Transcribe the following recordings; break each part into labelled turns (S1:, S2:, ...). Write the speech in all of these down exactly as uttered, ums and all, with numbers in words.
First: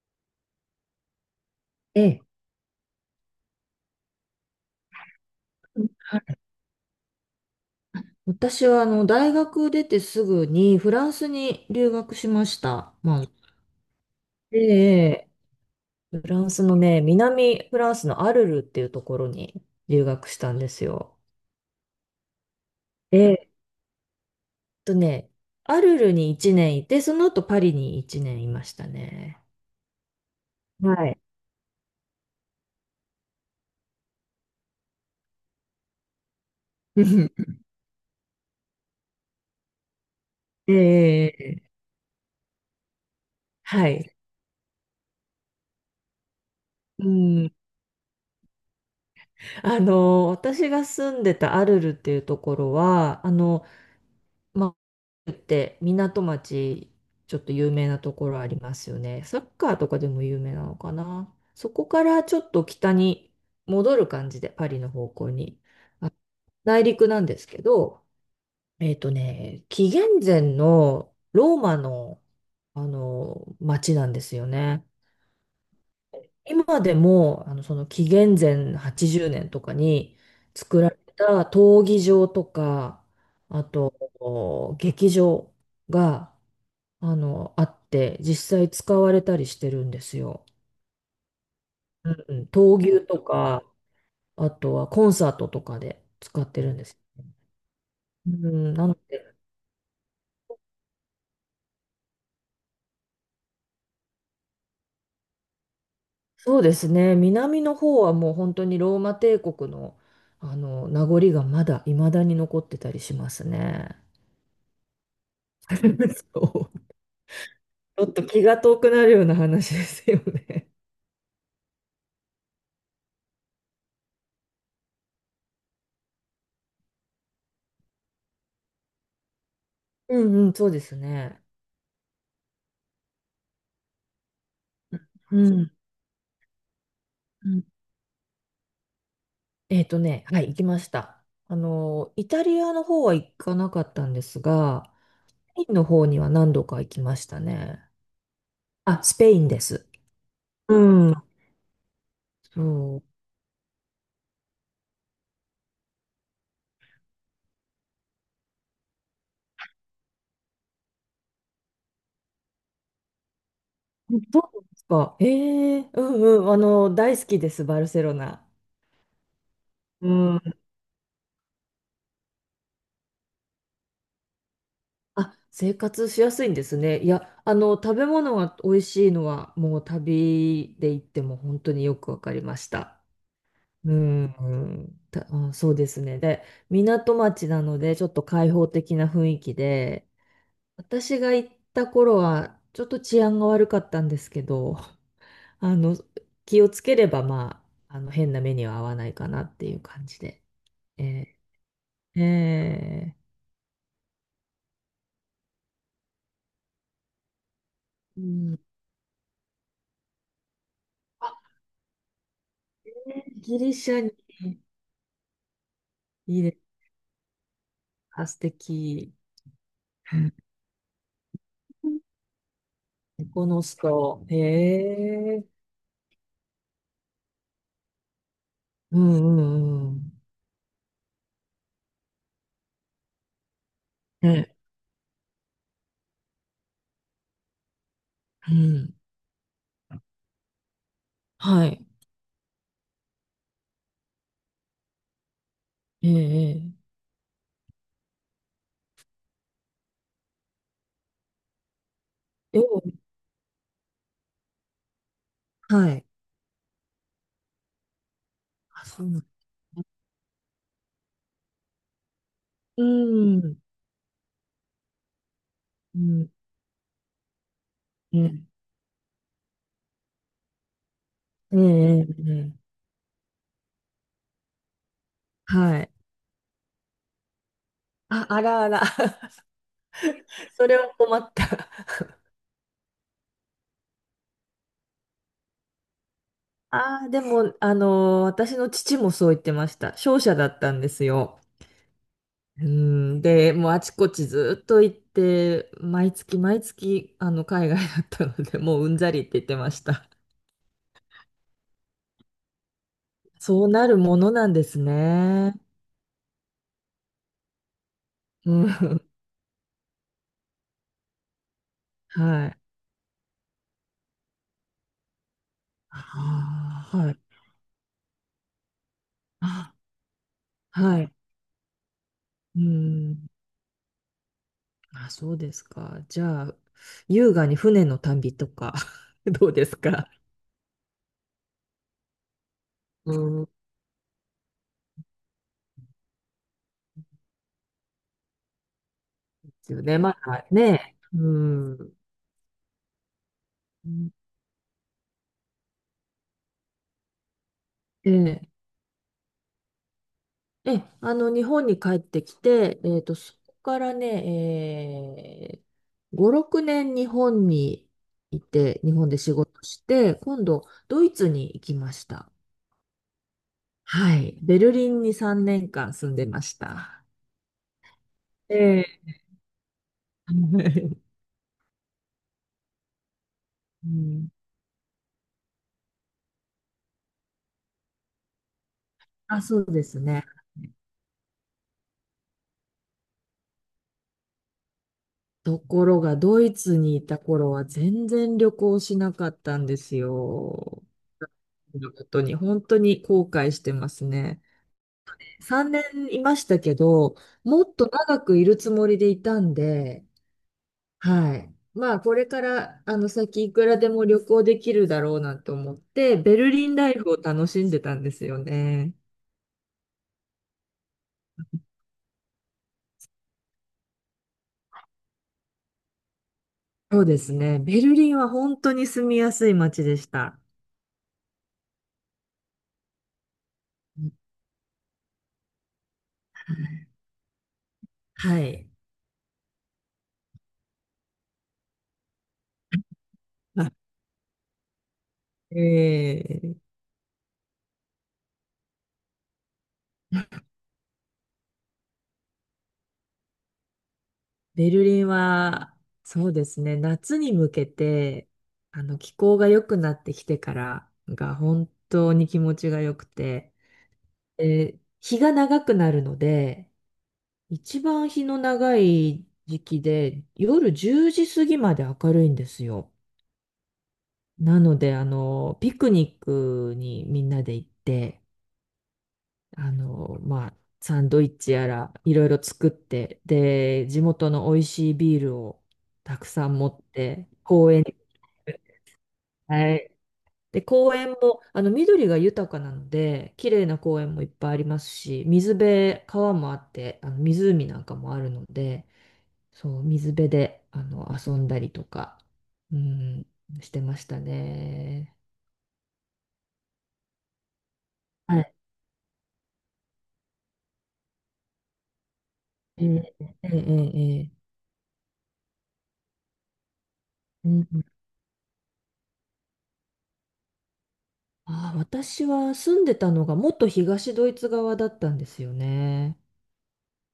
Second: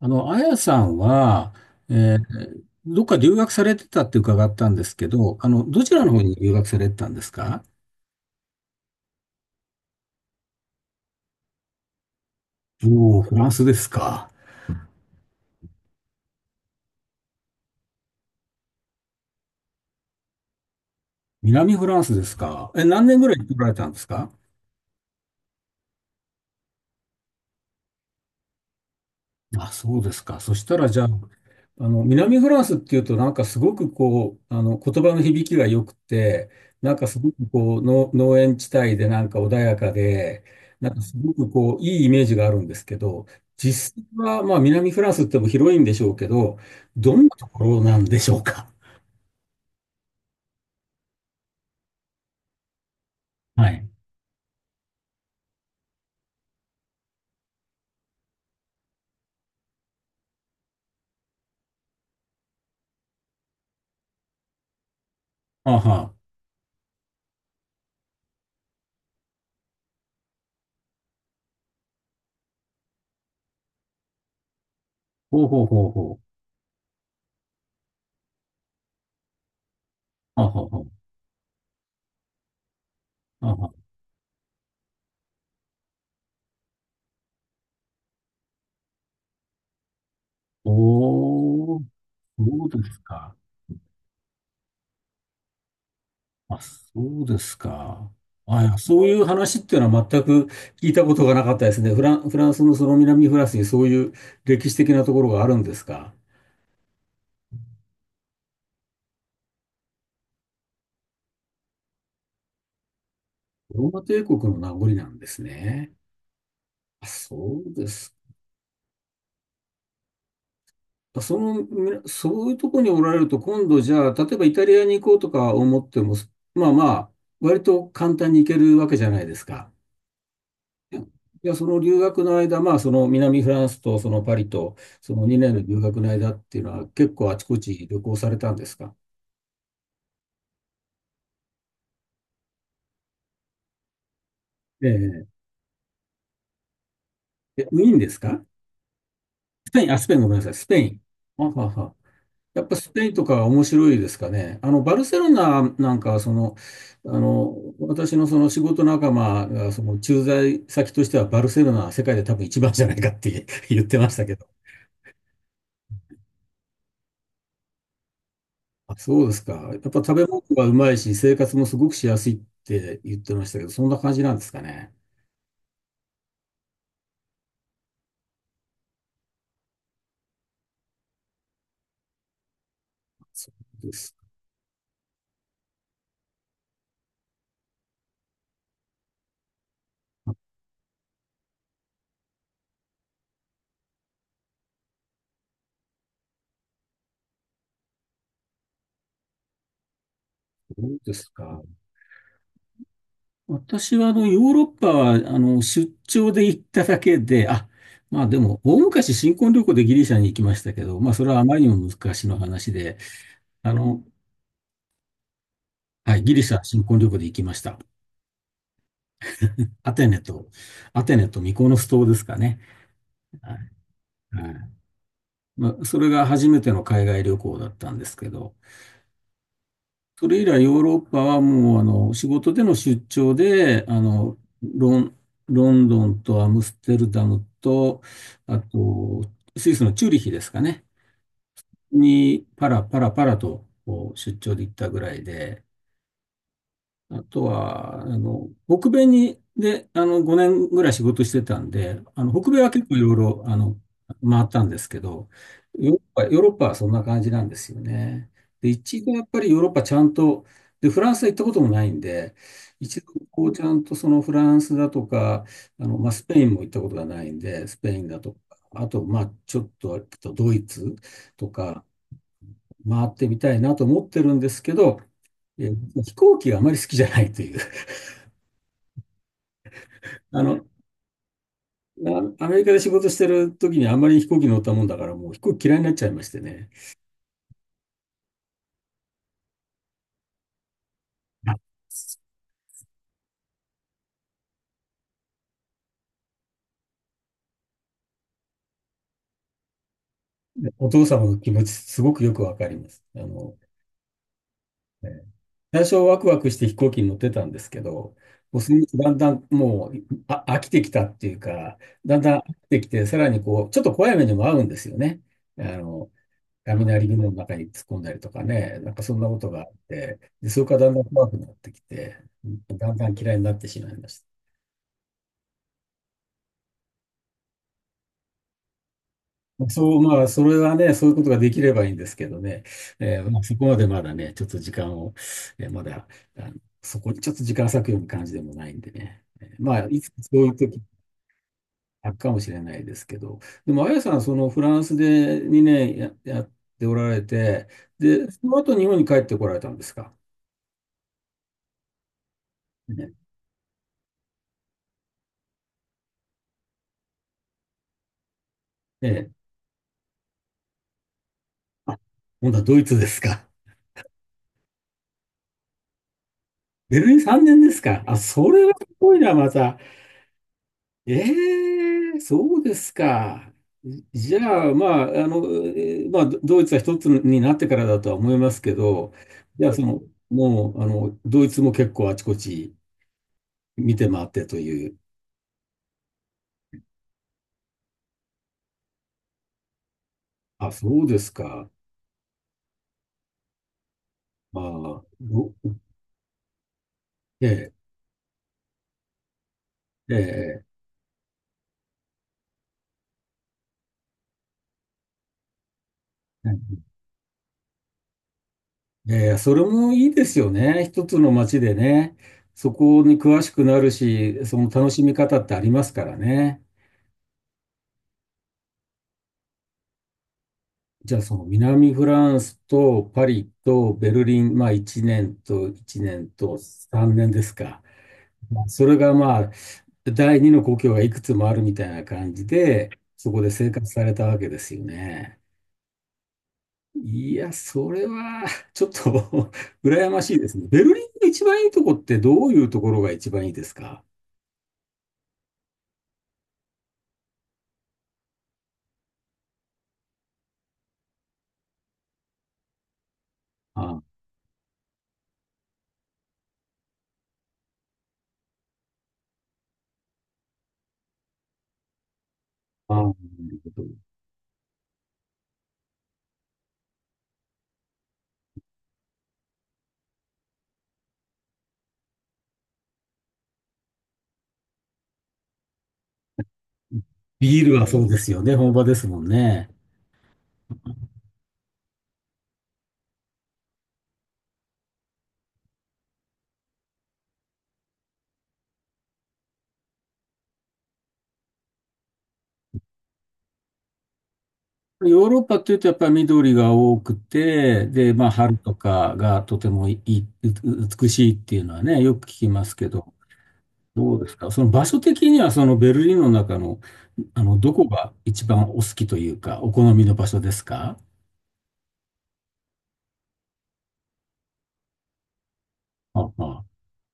S1: あの、あやさんは、
S2: え
S1: え
S2: え、
S1: ーどっか留学されてたって伺ったんですけど、あの、ど
S2: は
S1: ちらの方に
S2: い。
S1: 留学されてたんですか？
S2: 私はあの大学出てすぐにフランスに留学しました。
S1: おお
S2: まあ、
S1: ー、フランスですか。
S2: で、フランスのね、南フランスのアルルっていうところに留学したんですよ。
S1: 南フランスですか。え、何年
S2: え
S1: ぐ
S2: え、
S1: らい
S2: っ
S1: 来られたんですか？
S2: とね、アルルにいちねんいて、その後パリにいちねんいましたね。
S1: あ、そうですか。そしたら、じゃあ、
S2: はい。
S1: あの、南フランスっていうと、なんかすごくこう、あの、言葉の響きが良くて、なんかすごく こう、の農園地帯でなんか穏やかで、なんかす
S2: え
S1: ごく
S2: え、
S1: こう、いいイメージがあるんですけど、
S2: は
S1: 実際
S2: い。
S1: は、まあ、南フランスっても広いんでしょうけど、
S2: う
S1: どんなと
S2: ん。
S1: ころなんでしょうか。
S2: あの、私が住んでたアルルっていうところは、あの、
S1: はい。
S2: まあ、って港町、ちょっと有名なところありますよね。サッカーとかでも有名なのかな。そこからちょっと北に戻る感じで、パリの方向に。
S1: あ
S2: あ
S1: は。
S2: 内陸なんですけど、えっとね、紀元前のローマの、あの町なんですよね。
S1: ほうほうほうほう。
S2: 今でも、あの、その紀元前はちじゅうねんとかに
S1: あは
S2: 作
S1: は。
S2: られた闘技場とか、
S1: あ
S2: あ
S1: は。
S2: と、お劇場が、あの、あって、実際使われたりしてるんですよ。
S1: おー、
S2: うんうん、
S1: そ
S2: 闘
S1: うです
S2: 牛と
S1: か。
S2: か、あとはコンサートとかで使っ
S1: あ、
S2: てるんです。
S1: そうですか。
S2: う
S1: あ、い
S2: ん、
S1: や
S2: なの
S1: そういう
S2: で、
S1: 話っていうのは全く聞いたことがなかったですね。フラン、フランスのその南フランスにそういう歴史的なところがあるんですか。
S2: そうですね、南の方はもう本当にローマ帝国の、あの名残がまだ未だに残ってたりします
S1: ロ
S2: ね。
S1: ーマ帝国の名残なんですね。
S2: そう、
S1: あ、そうで
S2: ちょっ
S1: す
S2: と気が遠くなるような話ですよね。
S1: か。その、みなそういうところにおられると、今度じゃあ、例えばイタリアに行こうとか思っても、まあまあ、割と簡単に行けるわけじゃないですか。
S2: うんうん、そうですね。
S1: いや、その留学の間、まあ、その南フランスとそのパリと、その
S2: う
S1: にねんの
S2: ん。
S1: 留学の間っていうのは、結構あち
S2: う
S1: こ
S2: ん、
S1: ち旅行されたんですか？
S2: えっとね、はい、行きました。あの、イタリアの方は行かなかったんですが、
S1: ええ、
S2: スペインの方には何度か行きました
S1: え、ウ
S2: ね。
S1: ィーンですか？
S2: あ、スペインで
S1: スペイ
S2: す。
S1: ン、あ、スペイン、ごめんなさい、スペ
S2: う
S1: イン。
S2: ん。
S1: あはは。やっぱス
S2: そ
S1: ペ
S2: う。
S1: インとかは面白いですかね。あの、バルセロナなんかは、その、あの、私のその仕事仲間が、その駐在先としては、バルセロナは世界で多分一番じゃないかって 言ってましたけ
S2: ど
S1: ど。
S2: うですか。ええ、うんうん。あの、大好きです、バルセロナ。
S1: あ、そうですか。やっぱ食
S2: う
S1: べ物
S2: ん。
S1: がうまいし、生活もすごくしやすいって言ってましたけど、そんな感じなんですかね。
S2: あ、生活しやすいんですね。いや、あの、食べ物が美味しいのは、もう旅で行っても本当によくわかりました。
S1: そうで
S2: う
S1: すか。
S2: ん、た、あ、そうですね。で、港町なので、ちょっと開放的な雰囲気で、私が行った頃は、ちょっと治安が悪かったんですけど、あの、気をつければ、まあ、あの、変な目には合わないかなっていう感じで。
S1: どうです
S2: え
S1: か。
S2: ー、え
S1: 私はあの、ヨーロッパは、あの、出張で行っただけで、あ、
S2: ー、う
S1: まあで
S2: ん。
S1: も、大昔新婚旅行でギリシャに行きましたけど、まあそれ
S2: あ、
S1: はあまりにも昔の話で、
S2: ねギ
S1: あ
S2: リシャ
S1: の、
S2: に、
S1: はい、ギ
S2: い
S1: リ
S2: い
S1: シ
S2: で
S1: ャ
S2: す。
S1: 新婚旅行で行きました。
S2: あ、素敵。
S1: アテネ
S2: エ
S1: と、アテネとミコノス島ですかね。
S2: コこ
S1: は
S2: の
S1: い。
S2: 人。へ
S1: はい。
S2: え。
S1: まあ、それが初めての海外旅行だったんですけど、
S2: うんうん
S1: それ以来ヨーロッパはもうあの仕事での出張であ
S2: うん。
S1: の
S2: え、
S1: ロン、ロンドンとアムステルダムと
S2: う
S1: あ
S2: ん。
S1: とスイスのチューリヒですかね
S2: はい。
S1: にパラパラパラとこう出張で行ったぐらいで、
S2: ええ。ええ
S1: あとは、あの、北米に、で、あの、ごねんぐらい仕事してたんで、あの、北米
S2: お
S1: は結
S2: う
S1: 構いろいろ、あの、回ったんですけど、
S2: は
S1: ヨーロッ
S2: い。
S1: パ、ヨーロッパはそんな感じなんですよね。で、
S2: あ、
S1: 一
S2: そう
S1: 度
S2: な
S1: や
S2: んだ。
S1: っぱりヨーロッパちゃんと、で、フランスは行ったこともないんで、
S2: う
S1: 一度こう
S2: ん。
S1: ちゃんとそのフランスだとか、あの、
S2: う
S1: まあ、ス
S2: ん。
S1: ペインも行ったことがないんで、スペイン
S2: え
S1: だとか、
S2: え、
S1: あと、まあ、ちょっと、あとドイツと
S2: え
S1: か
S2: え、ええ
S1: 回ってみたいなと思ってるんですけど、えー
S2: はい。
S1: 飛行機があまり好きじゃないという。
S2: あ、あらあら。
S1: あ の、
S2: それは困った。
S1: あアメリカで仕事してる時にあんまり飛行機乗ったもんだから、もう飛行機嫌いになっちゃいましてね。
S2: ああ、でも、あの私の父もそう言ってました。商社だったんですよ。うん。で、もうあちこちずっと行って、毎月毎月、あの、海外だったので、もううんざりって言ってました。
S1: お父様の気持ち、すごくよくわかります。あの、
S2: そうなるものなんです
S1: えー
S2: ね。
S1: 最初ワクワクして飛行機に乗ってたんですけど、も
S2: う
S1: うそのうち
S2: ん。
S1: だんだんもうあ飽きてきたっていうか、だんだん飽
S2: はい。
S1: きてきて、さらにこう、ちょっと怖い目にも遭うんですよね。あの、
S2: ああ、
S1: 雷
S2: はい。
S1: 雲の中に突っ込んだりとかね、なんかそんなことがあっ
S2: あ、
S1: て、で、それからだんだ
S2: は
S1: ん
S2: い。
S1: 怖くなってきて、
S2: う
S1: だんだん
S2: ん。
S1: 嫌いになってしまいました。
S2: あ、そうですか。じゃあ、優雅に船の旅とか どうです
S1: そう、
S2: か。
S1: まあ、それはね、そういうことができればいいんですけどね、えー
S2: う
S1: まあ、
S2: ん、で
S1: そこまでまだね、ちょっと時間を、えーまだ、あの、そこにちょっと時間割くような感じでもないんでね、えー
S2: す
S1: ま
S2: よ
S1: あ、
S2: ね。
S1: いつ
S2: ま
S1: かそ
S2: あ
S1: ういう時
S2: ね。うん。
S1: あるかもしれないですけど、でも、あやさん、そのフランスで2年や、やっておられて、
S2: え
S1: で、そ
S2: え、
S1: の後日本に帰ってこられたんですか。
S2: ええ、あの、日本に帰ってきて、えっ
S1: ね、
S2: と、そこからね、えー、ご、ろくねん日本にいて、日本で
S1: ええ、
S2: 仕事して、今度、ドイツに行きま
S1: あ、
S2: した。
S1: 今度はドイツですか。
S2: はい。ベルリンにさんねんかん住んでまし
S1: ベ
S2: た。
S1: ルリンさんねんですか。あ、それは
S2: え
S1: すごい
S2: え。
S1: な、また。ええ、そうですか。
S2: うん、
S1: じゃあ、まあ、あの、えーまあ、ドドイツは一つになってからだとは思いますけど、
S2: あ、そ
S1: じ
S2: う
S1: ゃあ、そ
S2: です
S1: の、
S2: ね。
S1: もう、あの、ドイツも結構あちこち見て回ってという。
S2: ところが、ドイツにいた頃は全然旅行しなかったんです
S1: あ、
S2: よ。
S1: そうですか。
S2: このことに、本当に後悔してますね。
S1: ああ、ど、
S2: さんねんいましたけど、も
S1: ええ
S2: っと長くいるつもりでいたんで、
S1: ええ
S2: はい。まあ、これから、あの、先いくらでも旅行できるだろうなと思って、ベルリン
S1: え
S2: ライフを楽しんでたんですよね。
S1: えええ、それもいいですよね。一つの街でね、そこに詳しくなるし、その楽しみ方ってありますからね。
S2: そうですね。ベルリンは本当に住みやすい街でした。
S1: じゃあ、その南フランスとパリとベルリン、まあいちねんといちねん
S2: は
S1: と
S2: い。
S1: さんねんですか。
S2: は
S1: まあ
S2: い。
S1: それがまあ、第二の故郷がいくつもあるみたいな感じで、そこで
S2: ま
S1: 生
S2: あ、
S1: 活されたわけですよね。
S2: ええ、
S1: いや、それはちょっと 羨ましいですね。ベルリンの一番いいとこってどういうところが一番いいですか？
S2: ベルリンは、そうですね、夏に向けて、あの、気候が良くなってきてからが本当に気持ちが良くて、
S1: ああ、
S2: で日が長くなるので、一番日の長い時期で、夜じゅうじ過ぎまで明るいんですよ。
S1: ああなるほど。
S2: なので、あの、ピクニックにみんなで行って、あの、まあ、サンドイッチやらいろいろ作って、で、地元の美味しいビールをたくさん持って、
S1: ビー
S2: 公
S1: ル
S2: 園
S1: は
S2: に、
S1: そうですよね。本場ですもんね。
S2: はい。で、公園も、あの、緑が豊かなので、綺麗な公園もいっぱいありますし、水辺、川もあって、あの、湖なんかもあるので、そう、水辺で、あの、遊んだりとか、うん、してましたね。
S1: ヨーロッパっていうとやっぱり緑が多くて、で、まあ
S2: はい。
S1: 春とかがとてもいい、う美しいっていうのはね、よく聞きます
S2: え
S1: けど、
S2: えええええ
S1: どうで
S2: え
S1: す
S2: え、
S1: か、その場所的にはそのベルリンの中の、あ
S2: う
S1: の、
S2: ん、
S1: どこが一番お好きというか、お好みの場所ですか？
S2: ああ、私は住んでたのがもっと東ドイツ側だったんですよね。
S1: ああ、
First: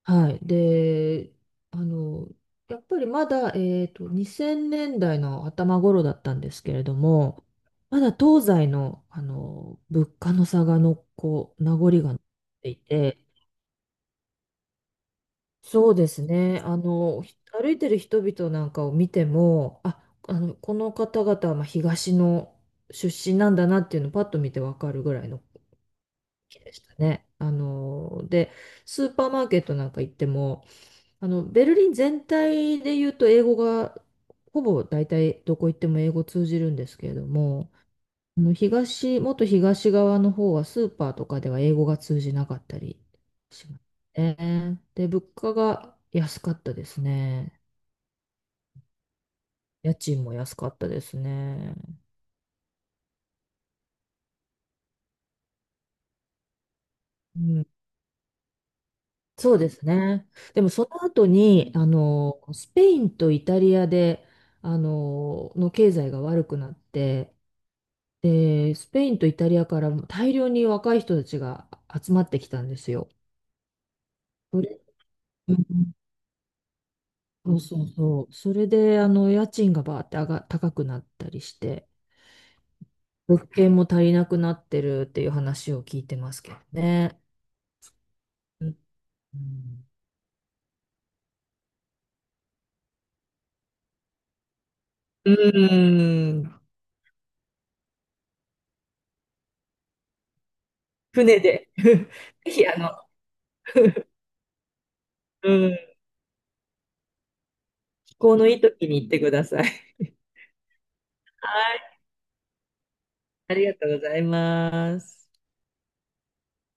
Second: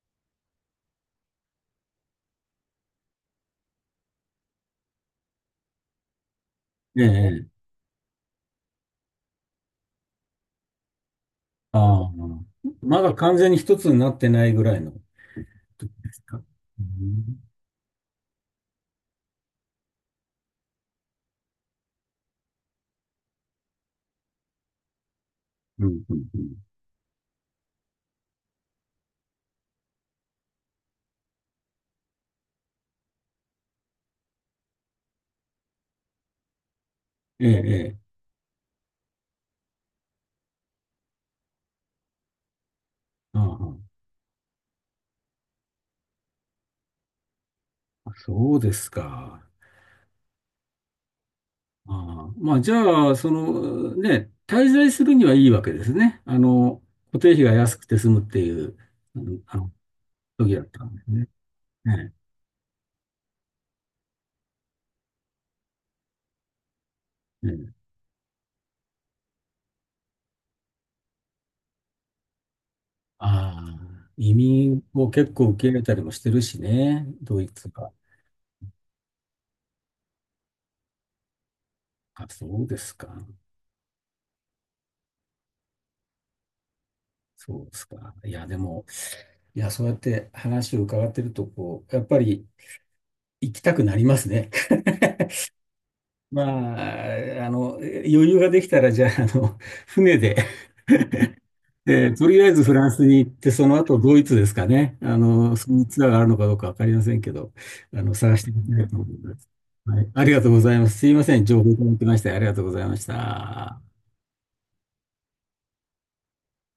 S2: はい。で、あの、やっぱりまだ、えっと、にせんねんだいの頭頃だったんですけれど
S1: え
S2: も、
S1: え、
S2: まだ東西の、あの物価の差がのこう名残
S1: ああ、
S2: が残ってい
S1: まだ
S2: て、
S1: 完全に一つになってないぐらいの
S2: そ
S1: 時
S2: うで
S1: です
S2: す
S1: か？
S2: ね。あ
S1: う
S2: の、
S1: ん、
S2: ひ歩いてる人々なんかを見ても、あ、あの、この方々はまあ東の出身なんだなっていうのをパッと見てわかるぐらいの
S1: うん、うん。う
S2: 気
S1: ん、
S2: でしたね。あのでスーパーマーケットなんか行ってもあのベルリン全体で言うと英語がほぼ大体どこ行っても英語通じるんですけれど
S1: ええ、
S2: も、
S1: ええ、
S2: あの東、もっと東側の方はスーパーとかでは英語が通じなかったり
S1: あ
S2: しますね。で物価が安かったですね。
S1: あ、そうですか。
S2: 家賃も安かったですね。
S1: ああ、まあ、じゃあ、その、ね、滞在するにはいいわけですね。あの、固定
S2: う
S1: 費が
S2: ん、
S1: 安くて済むっていう、うん、
S2: そ
S1: あ
S2: うで
S1: の、
S2: すね。
S1: 時だ
S2: で
S1: っ
S2: もそ
S1: たんで
S2: の
S1: す
S2: 後
S1: ね。
S2: に、あ
S1: ね、
S2: の、スペインとイタリアで、あの、の経済が悪くなって、
S1: ね。
S2: で、スペインとイタリアからも大量に若い人たちが集まってきたんですよ。
S1: ああ、移
S2: それ、
S1: 民を結構
S2: う
S1: 受け入れ
S2: ん、
S1: たりもしてるしね、ドイ
S2: そう
S1: ツ
S2: そう
S1: が。
S2: そう。それで、あの、家賃がバーって上が、高くなったりして、
S1: あ、そうですか。
S2: 物件も足りなくなってるっていう話を聞いてますけどね。
S1: そうですか。いや、で
S2: うん、
S1: も、いや、そうやって話を伺ってると、こう、やっぱり行きたくなりますね。
S2: うん、うー
S1: ま
S2: ん、
S1: あ、あの、余裕ができたら、じゃあ、あの、船で、
S2: 船で。
S1: え
S2: ぜ
S1: ーとりあえず
S2: ひ、
S1: フ
S2: あ
S1: ラ
S2: の、
S1: ンスに行って、その後ドイツですかね。あ
S2: う
S1: の、そう
S2: ん、
S1: いうツアーがあるのかどうかわかりませんけど、あの、探
S2: 行
S1: し
S2: の
S1: て
S2: いい
S1: みたい
S2: 時
S1: と
S2: に
S1: 思
S2: 行っ
S1: い
S2: てく
S1: ま
S2: だ
S1: す。
S2: さい。
S1: はい。ありがとうございます。すいません。情報
S2: は
S1: いただ
S2: い。
S1: きまして、ありがとうございまし
S2: ありが
S1: た。
S2: とうございます。